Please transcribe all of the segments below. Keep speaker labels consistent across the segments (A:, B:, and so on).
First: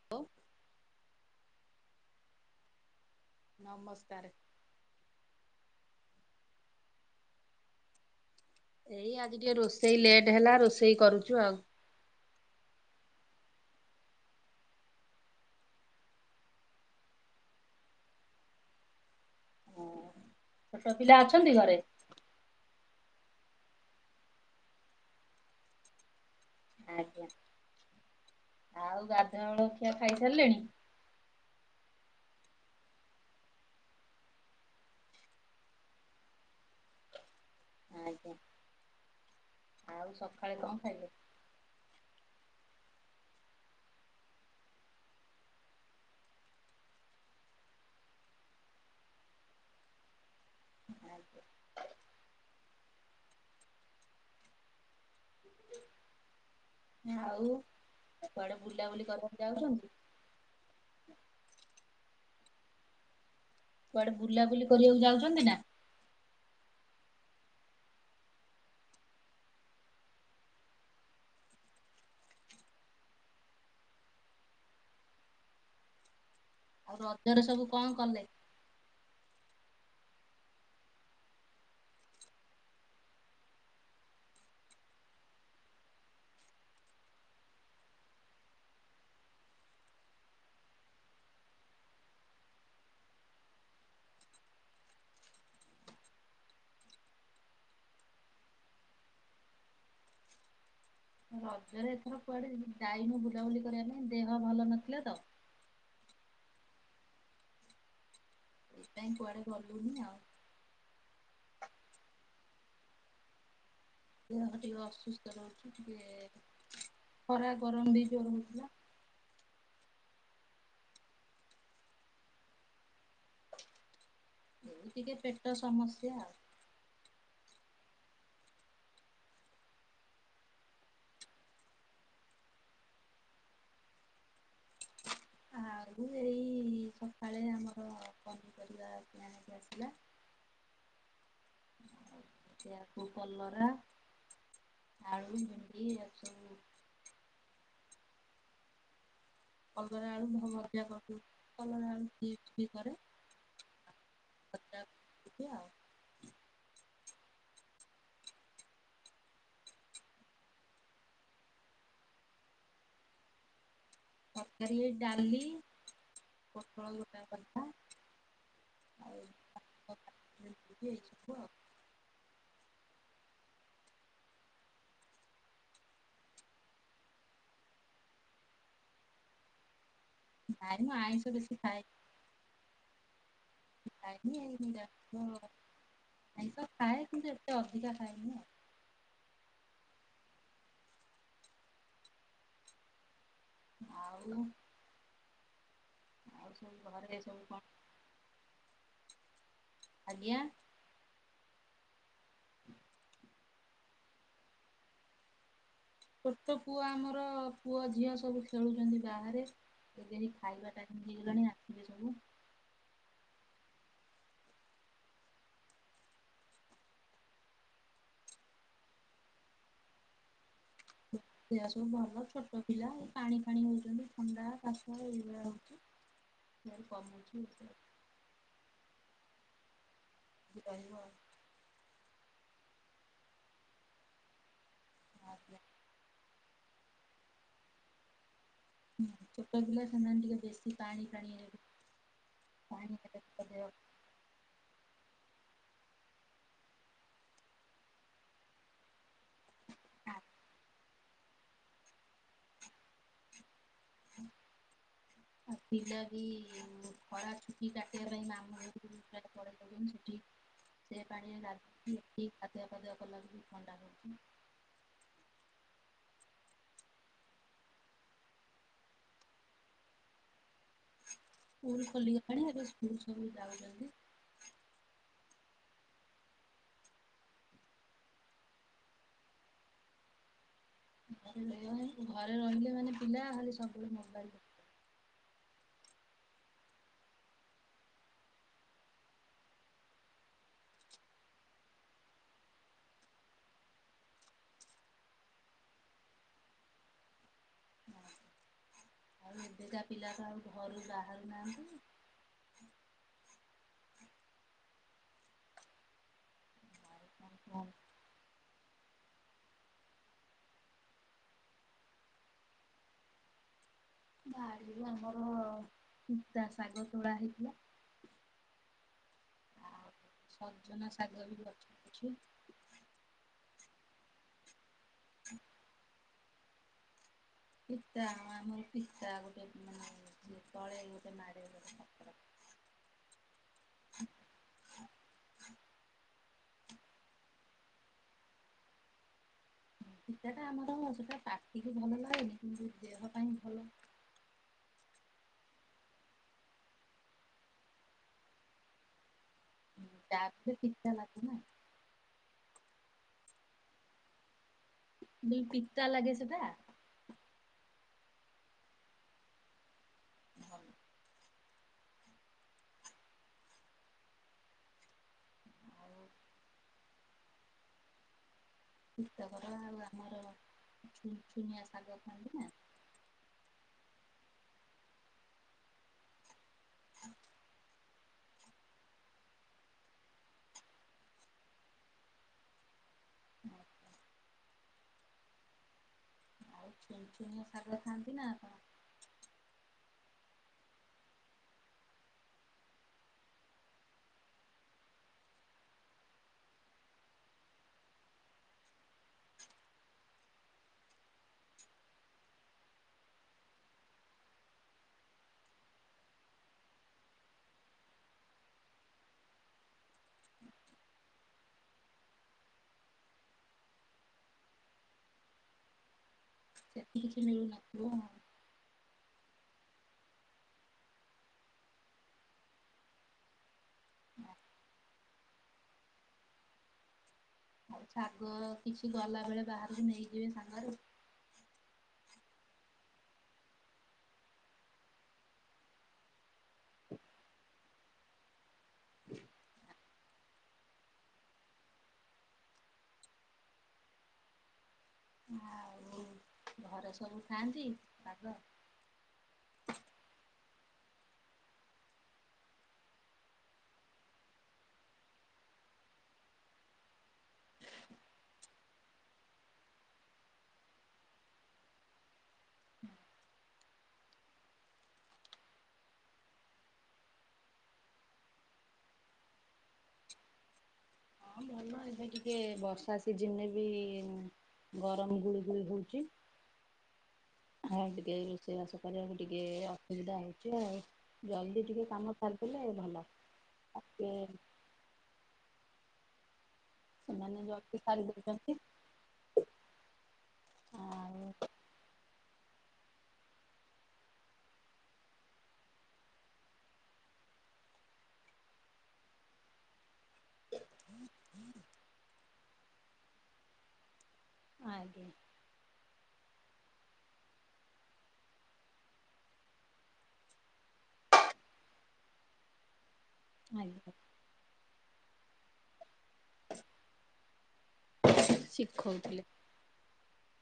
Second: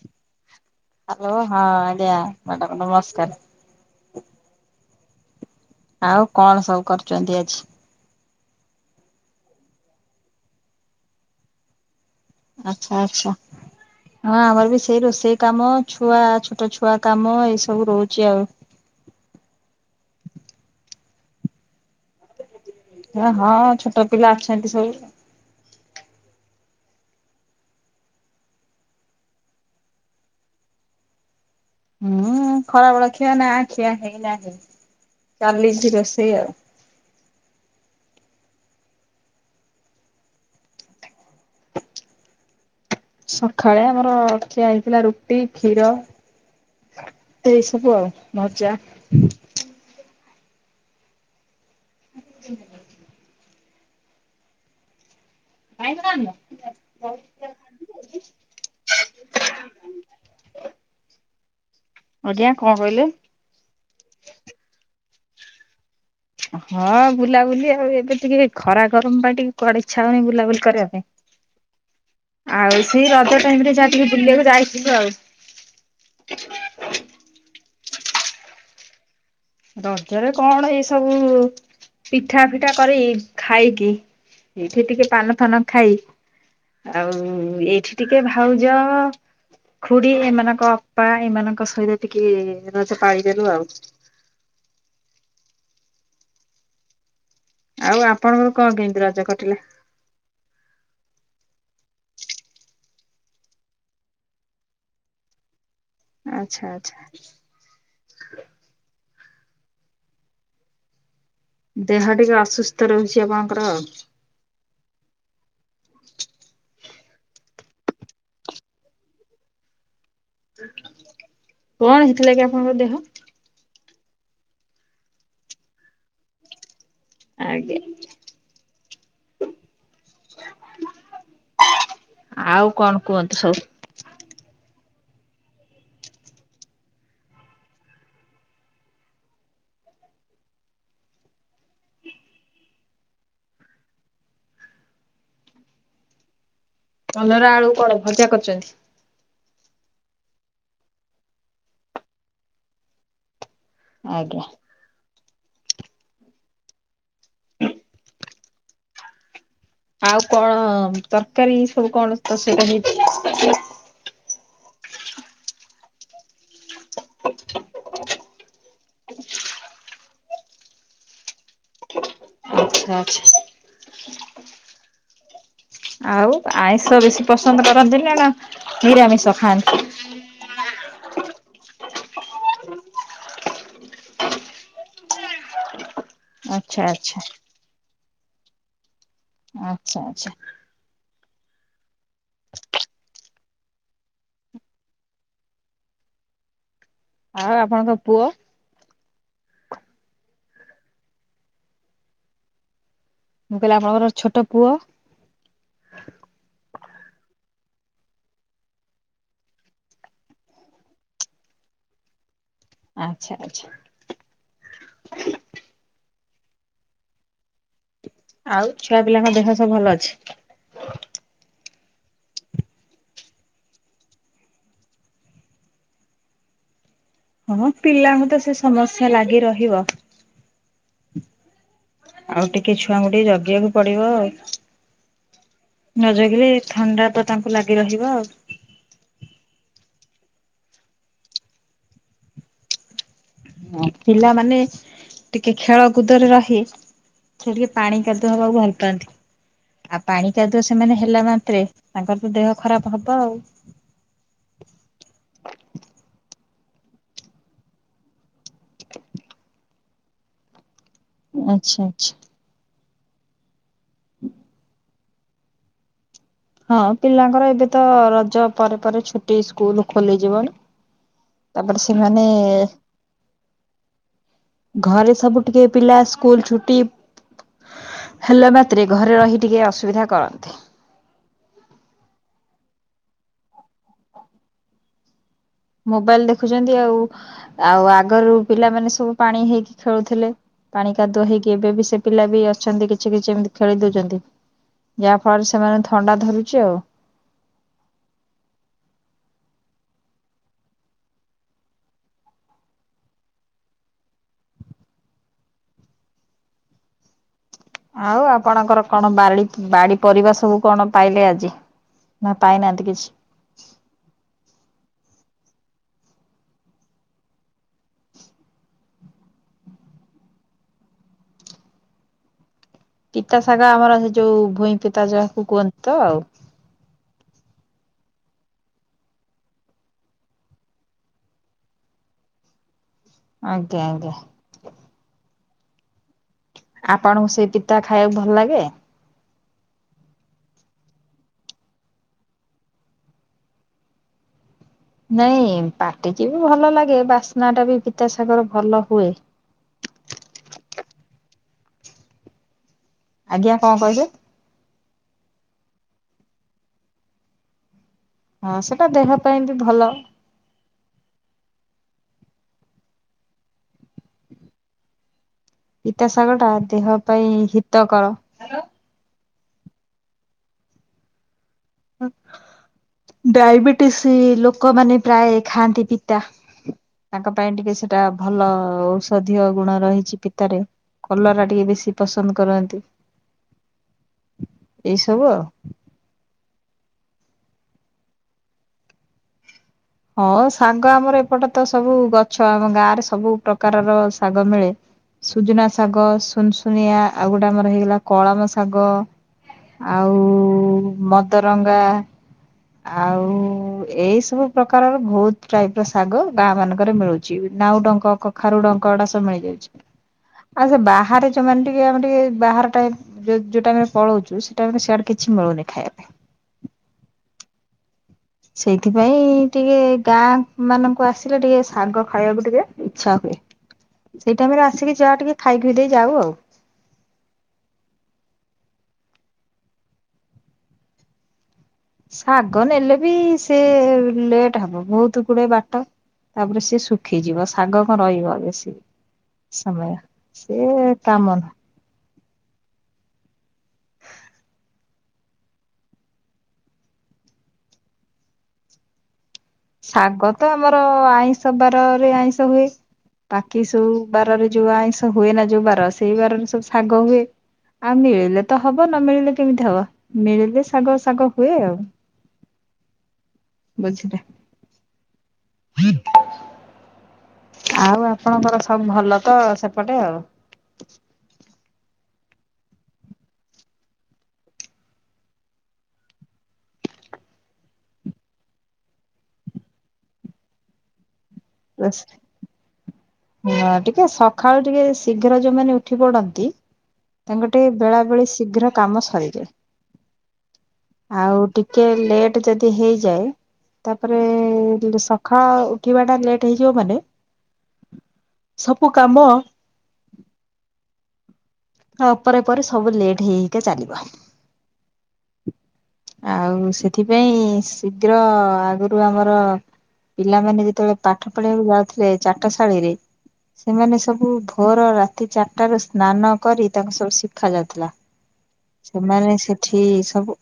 A: [inaudible]
B: Hello ହଁ ଆଜ୍ଞା, madam ନମସ୍କାର୍।
A: ନମସ୍କାରେ।
B: ଆଉ କଣ ସବୁ କରୁଚନ୍ତି ଆଜି?
A: ଏଇ ଆଜି ଟିକେ ରୋଷେଇ ଲେଟ୍ ହେଲା ରୋଷେଇ କରୁଚୁ ଆଉ।
B: ଆଛା ଆଛା। ହଁ ଆମର ବି ସେଇ ରୋଷେଇ କାମ ଛୁଆ ଛୋଟ ଛୁଆ କାମ ଏଇ ସବୁ ରହୁଛି ଆଉ।
A: ହଁ। ଛୋଟ ପିଲା ଅଛନ୍ତି ଘରେ?
B: ୟେ ହଁ ଛୋଟ ପିଲା ଅଛନ୍ତି ସବୁ।
A: ଆଜ୍ଞା ଆଉ ଗାଧୁଆ ବେଳ ଖିଆ ଖାଇ ସାରିଲେଣି?
B: ହୁଁ ଖରା ବେଳ ଖିଆ ନା ଖିଆ ହେଇନାହିଁ ଚାଲିଛି ରୋଷେଇ ଆଉ।
A: ଆଜ୍ଞା। ଆଉ ସକାଳେ କଣ ଖାଇଲ?
B: ସଖାଳେ ଆମର ଖିଆ ହେଇଥିଲା ରୁଟି, କ୍ଷୀର। ଏଇ ସବୁ ଆଉ ଭଜା।
A: ଆଜ୍ଞା।
B: ହୁଁ। ଆଇଁଷ କରିନା?
A: ଆଉ କୁଆଡେ ବୁଲାବୁଲି କରିବାକୁ ଯାଉଛନ୍ତି?
B: ଆଜ୍ଞା କଣ କହିଲେ?
A: କୁଆଡେ ବୁଲାବୁଲି କରିବାକୁ ଯାଉଛନ୍ତି ନା?
B: ହଁ ବୁଲାବୁଲି ଆଉ ଏବେ ଟିକେ ଖରା ଗରମ ପାଇଁ ଟିକେ କୁଆଡେ ଇଚ୍ଛା ହଉନି ବୁଲାବୁଲି କରିବା ପାଇଁ।
A: [inaudible]
B: ଆଉ ସେ ରଜ ଟାଇମ ରେ ଯାହା ଟିକେ ବୁଲିବାକୁ ଯାଇଥିଲୁ ଆଉ।
A: ଆଉ ରଜରେ ସବୁ କଣ କଲେ?
B: ରଜରେ କଣ ଏଇ ସବୁ ପିଠା ଫିଠା କରି ଖାଇକି। ଏଇଠି ଟିକେ ପାନଫାନ ଖାଇ। ଆଉ ଏଇଠି ଟିକେ ଭାଉଜ ଖୁଡି ଏମାନଙ୍କ ଅପା ଏମାନଙ୍କ ସହିତ ଟିକେ ରଜ ପାଳିଦେଲୁ ଆଉ। ଆଉ ଆପଣଙ୍କର କଣ କେମିତି ରଜ କଟିଲା?
A: ରଜରେ ଏଥର କୁଆଡେ ଯାଇନୁ ବୁଲାବୁଲି କରିବା ପାଇଁ ଦେହ ଭଲ ନଥିଲା ତ।
B: ଆଚ୍ଛା ଆଚ୍ଛା।
A: ସେଇଥିପାଇଁ କୁଆଡେ ଗଲୁନି ଆଉ।
B: ଦେହ ଟିକେ ଅସୁସ୍ଥ ରହୁଛି ଆପଣଙ୍କର ଆଉ।
A: ଦେହ ଟିକେ ଅସୁସ୍ଥ ରହୁଛି ଟିକେ ଖରା ଗରମ ବି ଜୋର ହଉଥିଲା।
B: କଣ ହେଇଥିଲା କି ଆପଣଙ୍କ ଦେହ?
A: ଏଇ ଟିକେ ପେଟ ସମସ୍ୟା ଆଉ।
B: ଆଜ୍ଞା। ଆଉ କଣ କୁହନ୍ତୁ ସବୁ?
A: ଆଉ ଏଇ ସକାଳେ ଆମର ପନିପରିବା କିଣା ହେଇକି ଆସିଲା। ସେୟାକୁ କଲରା। ଆଳୁ ଭେଣ୍ଡି ଏ ସବୁ।
B: କଲରା ଆଳୁ କଣ ଭଜା କରିଛନ୍ତି?
A: କଲରା ଆଳୁ ଭ ଭଜା କରିଦେଉଛି କଲରା ଆଳୁ ଚିପ୍ସ ବି କରେ।
B: ଆଜ୍ଞା।
A: [unintelligible] ଏତିକି ଆଉ।
B: ଆଉ କଣ ତରକାରୀ ସବୁ କଣ ରୋଷେଇ କଣ ହେଇଚି?
A: ତରକାରୀ ଡାଲି ପୋଟଳ ଗୋଟା ଭଜା। ଆଉୁ [unintelligible]
B: ଆଚ୍ଛା ଆଛା। ଆଉ ଆଇଁଷ ବେଶୀ ପସନ୍ଦ କରନ୍ତି ନା ନିରାମିଷ ଖାଆନ୍ତି?
A: ଯାଇନ ଆଇଁଷ ବେଶୀ ଖାଏନି। ଖାଇନି [unintelligible] ଆଇଁସ
B: ଆଚ୍ଛା
A: ଖାଏ
B: ଆଚ୍ଛା
A: କିନ୍ତୁ ଏତେ ଅଧିକା ଖାଏନି ଆଉ।
B: ଆଚ୍ଛା ଆଚ୍ଛା।
A: ଆଉ ଆଉସ୍
B: ଆଉ ଆପଣଙ୍କ ପୁଅ?
A: ଆଜ୍ଞା। [inaudible]
B: ମୁଁ କହିଲି ଆପଣଙ୍କର ଛୋଟ ପୁଅ?
A: ଛୋଟ ପୁଅ ଆମର ପୁଅ ଝିଅ ସବୁ ଖେଳୁଛନ୍ତି ବାହାରେ। ସେ ଖାଇବା ଟା କେମିତି ହେଇଗଲାଣି ଆସିବେ ସବୁ।
B: ଆଚ୍ଛା ଆଚ୍ଛା। ଆଉ ଛୁଆ ପିଲାଙ୍କ ଦେହ ସବୁ ଭଲ ଅଛି।
A: ପିଲା ସବୁ ଭଲ ଛୋଟ ପିଲା ଏ ପାଣି ଫାଣି ହଉଛନ୍ତି ଥଣ୍ଡା କାଶ ଏଇଗୁରା। [unintelligible] କମୁଛି।
B: ହଁ ପିଲାଙ୍କୁ ତ ସେ ସମସ୍ୟା ଲାଗି ରହିବ।
A: ସେ କହିବ।
B: ଆଉ ଟିକେ ଛୁଆଙ୍କୁ ଟିକେ ଜଗିବାକୁ ପଡିବ ଆଉ।
A: ଆଉ।
B: ନଜଗିଲେ ଥଣ୍ଡା ତ ତାଙ୍କୁ ଲାଗି ରହିବ ଆଉ।
A: ହୁଁ ଛୋଟ ପିଲା ସେମାନେ ଟିକେ ବେଶୀ ପାଣି ଫାଣି ହେବେ। [unintelligible]
B: ପିଲାମାନେ ଟିକେ ଖେଳକୁୁଦରେ ରହି ସେ ଟିକେ ପାଣି କାଦୁଅ ହବାକୁ ଭଲ ପାଆନ୍ତି। ଆଉ
A: ଖରାପ।
B: ପାଣି କାଦୁଅ ସେମାନେ ହେଲା ମାତ୍ରେ ତାଙ୍କର ତ ଦେହ ଖରାପ ହବ ଆଉ।
A: ହୁଁ ହଁ। ପିଲା ବି ଖରା ଛୁଟି କାଟିବା ପାଇଁ ମାମୁଁ ଘରକୁ ପ୍ରାୟ ପଳେଇ ଯାଉଛନ୍ତି। ସେଠି ସେ
B: ଆଚ୍ଛା ଆଚ୍ଛା
A: ପାଣିରେ [unintelligible] ଥଣ୍ଡା ହଉଛି।
B: ହଁ ପିଲାଙ୍କର ଏବେ ତ ରଜ ପରେ ପରେ ଛୁଟି ସ୍କୁଲ ଖୋଲିଯିବନା।
A: ସ୍କୁଲ ଖୋଲିଗଲାଣି ଏବେ ସ୍କୁଲ ସବୁ ଯାଉଛନ୍ତି।
B: ଘରେ ସବୁ ଟିକେ ପିଲା ସ୍କୁଲ ଛୁଟି ହେଲା ମାତ୍ରେ ଘରେ ରହି ଟିକେ ଅସୁବିଧା କରନ୍ତି।
A: ଘରେ ରହିବା ଘରେ ରହିଲେ ମାନେ ପିଲା ଖଲି ସବୁବେଳେ ମୋବାଇଲି
B: ମୋବାଇଲ୍ ଦେଖୁଛନ୍ତି ଆଉ। ଆଉ ଆଗରୁ ପିଲାମାନେ ସବୁ ପାଣି ହେଇକି ଖେଳୁଥିଲେ। ପାଣି କାଦୁଅ ହେଇକି ଏବେ ବି ସେ ପିଲା ବି ଅଛନ୍ତି କିଛି କିଛି ଏମତି ଖେଳି ଦଉଛନ୍ତି। ଯାହା ଫଳରେ ସେମାନେ ଥଣ୍ଡା ଧରୁଛି ଆଉ।
A: ହଁ ଆଉ ଏବେକା ପିଲା ତ ଆଉ ଘରୁ ବାହାରୁ ନାହାନ୍ତି। [unintelligible]
B: ଆଉ ଆପଣଙ୍କର କଣ ବାଳିଡି ବାଡି ପରିବା ସବୁ କଣ ପାଇଲେ ଆଜି? ନା ପାଇନାହାଁନ୍ତି କିଛି।
A: ବାଡିରେ ଆମର [unintelligible] ଶାଗ ତୋଳା ହେଇଥିଲା। ଆଉ ସଜନା ଶାଗ ବି ଗଛ ଅଛି।
B: ପିତା ଶାଗ ଆମର ସେ ଯୋଉ ଭୂଇଁ ପିତା ଯାହାକୁ କୁହନ୍ତି ତ ଆଉ।
A: ପିତା ଆମର ପିତା ଗୋଟେ ମାନେ ତଳେ ଗୋଟେ ମାଡେ ଗୋଟେ [unintelligible]
B: ଆଜ୍ଞା ଆଜ୍ଞା। ଆପଣଙ୍କୁ ସେଇ ପିତା ଖାଇବାକୁ ଭଲ ଲାଗେ?
A: ଫି-ଫିତା ଟା ଆମର ସେଟା ପାଟିକୁ ଭଲ ଲାଗେନି କିନ୍ତୁ ଦେହ ପାଇଁ ଭଲ।
B: ନାଇଁ ପାଟିକି ବି ଭଲ ଲାଗେ। ବାସ୍ନା ଟା ବି ପିତା ଶାଗର ଭଲ ହୁଏ।
A: [unintelligible]
B: ଆଜ୍ଞା, କଣ କହିଲେ?
A: ଦୁଇ ପିତା ଲାଗେ ସେଟା?
B: ହଁ, ସେଟା ଦେହ ପାଇଁ ବି ଭଲ।
A: ହଁ ଆଉ
B: ପିତା ଶାଗ ଟା ଦେହ ପାଇଁ ହିତକର।
A: ହିତକର ଆଉ ଆମର ଛୁନୁଛୁନିଆ ଶାଗ ଖଆନ୍ତି ନା
B: ଡାଇବେଟିସ ଲୋକମାନେ ପ୍ରାୟ ଖାଆନ୍ତି ପିତା। ତାଙ୍କ ପାଇଁ ଟିକେ ସେ ଟା ଭଲ ଔଷଧୀୟ ଗୁଣ ରହିଛି ପିତାରେ। କଲରା ଟିକେ ବେଶୀ ପସନ୍ଦ କରନ୍ତି।
A: [unintelligible]
B: ଏଇ ସବୁ ଆଉ।
A: ଆଉ ସୁନୁସୁନିଆ ଶାଗ ଖାଆନ୍ତି ନା ଆପଣ?
B: ହଁ ସାଙ୍ଗ ଆମର ଏପଟ ତ ସବୁ ଗଛ ଆମ ଗାଁ ରେ ସବୁ ପ୍ରକାରର ଶାଗ ମିଳେ। ସୁଜୁନା ଶାଗ, ସୁନୁସୁନିଆ ଆଉ ଗୋଟେ ଆମର ହେଇଗଲା କଳମ ଶାଗ ଆଉ ମଦରଙ୍ଗା ଆଉ ଏଇ ସବୁ ପ୍ରକାରର ବହୁତ ଟାଇପ ର ଶାଗ ଗାଁ ମାନଙ୍କରେ ମିଳୁଚି। ନାଉଡଙ୍କ କଖାରୁଡଙ୍କ ଏଡା ସବୁ ମିଳିଯା ଉଛି। ଆଉ ସେ ବାହାରେ ଯୋଉମାନେ ଟିକେ ଆମେ ଟିକେ ବାହାର ଟାଇପ୍ ଯୋଉ ଯୋଉ ଟାଇମ୍ ରେ ପଳଉଛୁ ସେ ଟାଇମ୍ ରେ ସେଆଡେ କିଛି ମିଳୁନି ଖାଇବା ପାଇଁ।
A: ସେଠି କିଛି ମିଳୁନଥିବ ଆଉ।
B: ସେଇଥିପାଇଁ ଟିକେ ଗାଁ ମାନଙ୍କୁ ଆସିଲେ ଟିକେ ଶାଗ ଖାଇବାକୁ ଟିକେ ଇଛା ହୁଏ। ସେଇ ଟାଇମ୍ ରେ ଆସିକି ଯାହା ଟିକେ ଖାଇପିଇ ଦେଇ ଯାଉ ଆଉ।
A: ଆଉ ଶାଗ କିଛି ଗଲା ବେଳେ ବାହାରକୁ ନେଇଯିବେ ସାଙ୍ଗରୁ।
B: ଶାଗ ନେଲେ ବି ସେ ଲେଟ୍ ହବ। ବହୁତ ଗୁଡେ ବାଟ। ତାପରେ ସେ ଶୁଖିଯିବ। ଶାଗ କଣ ରହିବ ବେଶୀ ସମୟ ସେ କାମ ନୁହ
A: ଆଉ ଘରେ ସବୁ ଖାଆନ୍ତି ଶାଗ?
B: ଶାଗ ତ ଆମର ଆଇଁଷ ବାରରେ ଆଇଁଷ ହୁଏ ବାକି ସବୁ ବାରରେ ଯୋଉ ଆଇଁଷ ହୁଏ ନା ଯୋଉ ବାର ସେଇ ବାରରେ ସବୁ ଶାଗ ହୁଏ। ଆଉ ମିଳିଲେ ତ ହବ ନ ମିଳିଲେ କେମିତି ହବ। ମିଳିଲେ ଶାଗ ଶାଗ ହୁଏ ଆଉ।
A: [inaudible]
B: ବୁଝିଲେ। [unintelligible] ଆଉ ଆପଣଙ୍କର ସବୁ ଭଲ ତ ସେପଟେ ଆଉ?
A: ହଁ, ଭଲ ଏବେ ଟିକେ ବର୍ଷା ସିଜିନ୍ ରେ ବି ଗରମ ଗୁଳୁ ଗୁଳି ହଉଚି। ହଁ ଟିକେ ରୋଷେଇ ବାସ କରିବାକୁ ଟିକେ ଅସୁବିଧା ହଉଚି ଆଉ। ଜଲଦି ଟିକେ କାମ ସାରିଦେଲେ ଭଲ।
B: ହଁ, ଟିକେ ସଖାଳୁ ଟିକେ ଶୀଘ୍ର ଯୋଉମାନେ ଉଠି ପଡନ୍ତି
A: ସେମାନେ
B: ତାଙ୍କୁ ଟିକେ
A: ଜଲ୍ଦି
B: ବେଳା
A: ସାରି
B: ବେଳି
A: ଦଉଛନ୍ତି
B: ଶୀଘ୍ର କାମ ସରିଯାଏ। ଆଉ ଟିକେ ଲେଟ୍ ଯଦି ହେଇଯାଏ ତାପରେ ସକାଳ ଉଠିବାଟା ଲେଟ୍ ହେଇଯିବ ମାନେ ସବୁ କାମ
A: ହୁଁ ହୁଁ!
B: ହଁ ପରେ ପରେ ସବୁ ଲେଟ୍ ହେଇ ହେଇକା ଚାଲିବ।
A: ଆଜ୍ଞା!
B: ଆଉ ସେଥିପାଇଁ ଶୀଘ୍ର ଆଗରୁ ଆମର ପିଲାମାନେ ଯେତେବେଳେ ପାଠ ପଢିବାକୁ ଯାଉଥିଲେ ଚାଟଶାଳୀରେ ସେମାନେ
A: ଆଜ୍ଞା
B: ସବୁ ଭୋର ରାତି ଚାରିଟାରେ ସ୍ନାନ କରି ତାଙ୍କୁ ସବୁ ଶିଖା ଯାଉଥିଲା!
A: ଶିକଖ [unintelligible]
B: ସେମାନେ ସେଠି ସବୁ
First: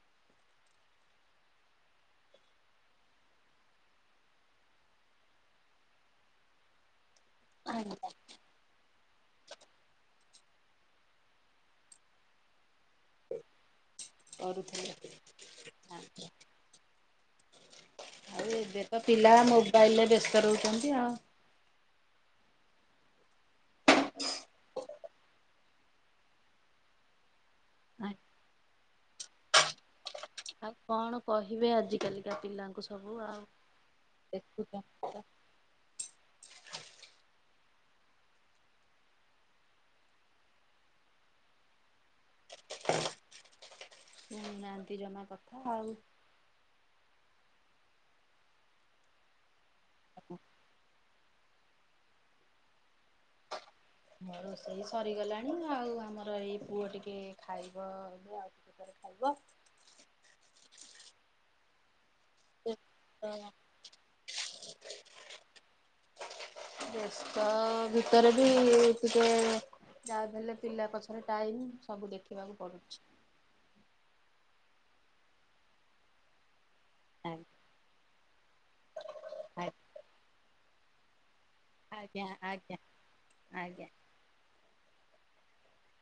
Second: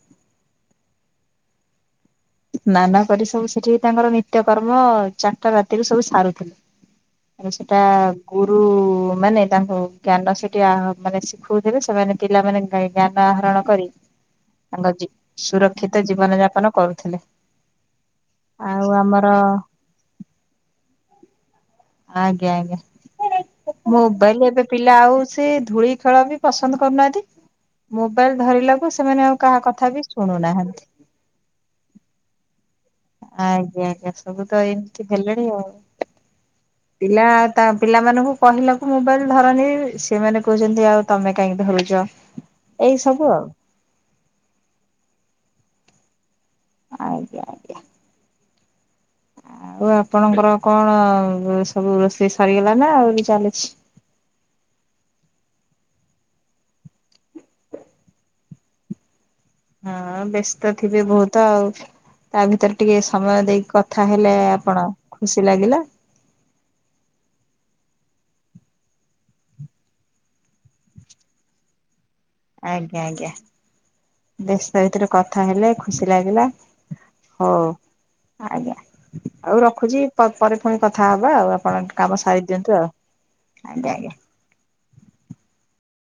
B: ନା ନା କରି ସବୁ ସେଠି ତାଙ୍କର ନିତ୍ୟକର୍ମ ଚାରିଟା ରାତିରୁ ସବୁ ସାରୁଥିଲେ। ଆଉ
A: ଆଜ୍ଞା
B: ସେଟାବ୍ ଗୁରୁ ମାନେ ତାଙ୍କୁ ଜ୍ଞାନ ସେଠି ଆ ମାନେ ଶିଖୋଉଥିବେ! ସେମାନେ ପିଲାମାନେ ହେଇଟାପା ଆହରଣ କରି
A: କରୁଥିଲେ
B: ତାଙ୍କଜୀପ୍ ସୁରକ୍ଷିତ ଜୀବନ ଯାପନ କରୁଥିଲେ।
A: ଆଉ ଏବେ ତ ପିଲା ମୋବାଇଲରେ ବ୍ୟସ୍ତ ରହୁଚନ୍ତି ଆଉ।
B: ଆଜ୍ଞା ଆଜ୍ଞା! ହେରେ ଓପୋ ମୋବାଇଲରେ ଏବେ ପିଲା ଆଉ ସେ ଧୂଳି ଖେଳ ବି ପସନ୍ଦ କରୁନାଆନ୍ତି।
A: ଆଜ୍ଞା
B: ମୋବାଇଲ ଧରିଲାକୁ ସେମାନେ ଆଉ କାହା କଥା ବି
A: ଆଉ
B: ଶୁଣୁନାହାନ୍ତି।
A: କଣ କହିଵି ଆଜି କାଲିକା ପିଲାଙ୍କୁ ସବୁ ଆଉ
B: ଆଜ୍ଞା ଆଜ୍ଞା ସବୁ ତ
A: ଦେଖୁଥା!
B: ଏମିତି
A: ତା
B: ହେଲେଣି ଆଉ।
A: [unintelligible]
B: ପିଲା ତା ପିଲାମାନଙ୍କୁ କହିଲାକୁ ମୋବାଇଲି ଧରନି ସେମାନେ କହୁଚନ୍ତି ଆଉ! ତମେ କାଇଁ ଧରୁଛ! ଏଇ ସବୁ ଆଉ।
A: ଶୁଣୁ ନାହାନ୍ତି ଜମା କଥା ଆଉ।
B: ଆଜ୍ଞା ଆଜ୍ଞା! ଆଉ ଆପଣଙ୍କର କଣ ସବୁ ରୋଷେଇ ସରିଗଲାଣି ନା ଆହୁରି ଚାଲିଚି।
A: ହଁ ରୋଷେଇ ସରିଗଲାଣି ଆଉ ଆମର ଏଇ ପୁଅ ଟିକେ ଖାଇବ ଏବେ ଆଉ। ଘରେ ଖାଇବ।
B: ହଁ ବେସ୍ତ ଥିବେ ବହୁତ ଆଉ। ଆଭିତରେ ଟିକେ ସମୟ ଦେଇ କଥା ହେଲେ ଆପଣ ଖୁସି ଲାଗିଲା।
A: ବେସ୍ତ ଭିତରେ ବି ଟିକେ ଯାହାଵି ହେଲେ ପିଲା ପଛରେ ଟାଇମି ସବୁ ଦେଖେ!
B: ଆଜ୍ଞା ଆଜ୍ଞା! ବ୍ୟସ୍ତ ଭିତରେ କଥା ହେଲେ ଖୁସି ଲାଗିଲା।
A: ଆଜ୍ଞା!
B: ହଉ ଆଜ୍ଞା! ଆଉ
A: ଆଜ୍ଞା
B: ରଖୁଚି ପ ପରେ ପୁଣି କଥା ହବା ଆଉ। ହନ୍ତୁ କାମ
A: ଆଜ୍ଞା
B: ସାରି
A: ଆଜ୍ଞା
B: ଦିଅନ୍ତୁ ଆଉ ଆଜ୍ଞା ଆଜ୍ଞା।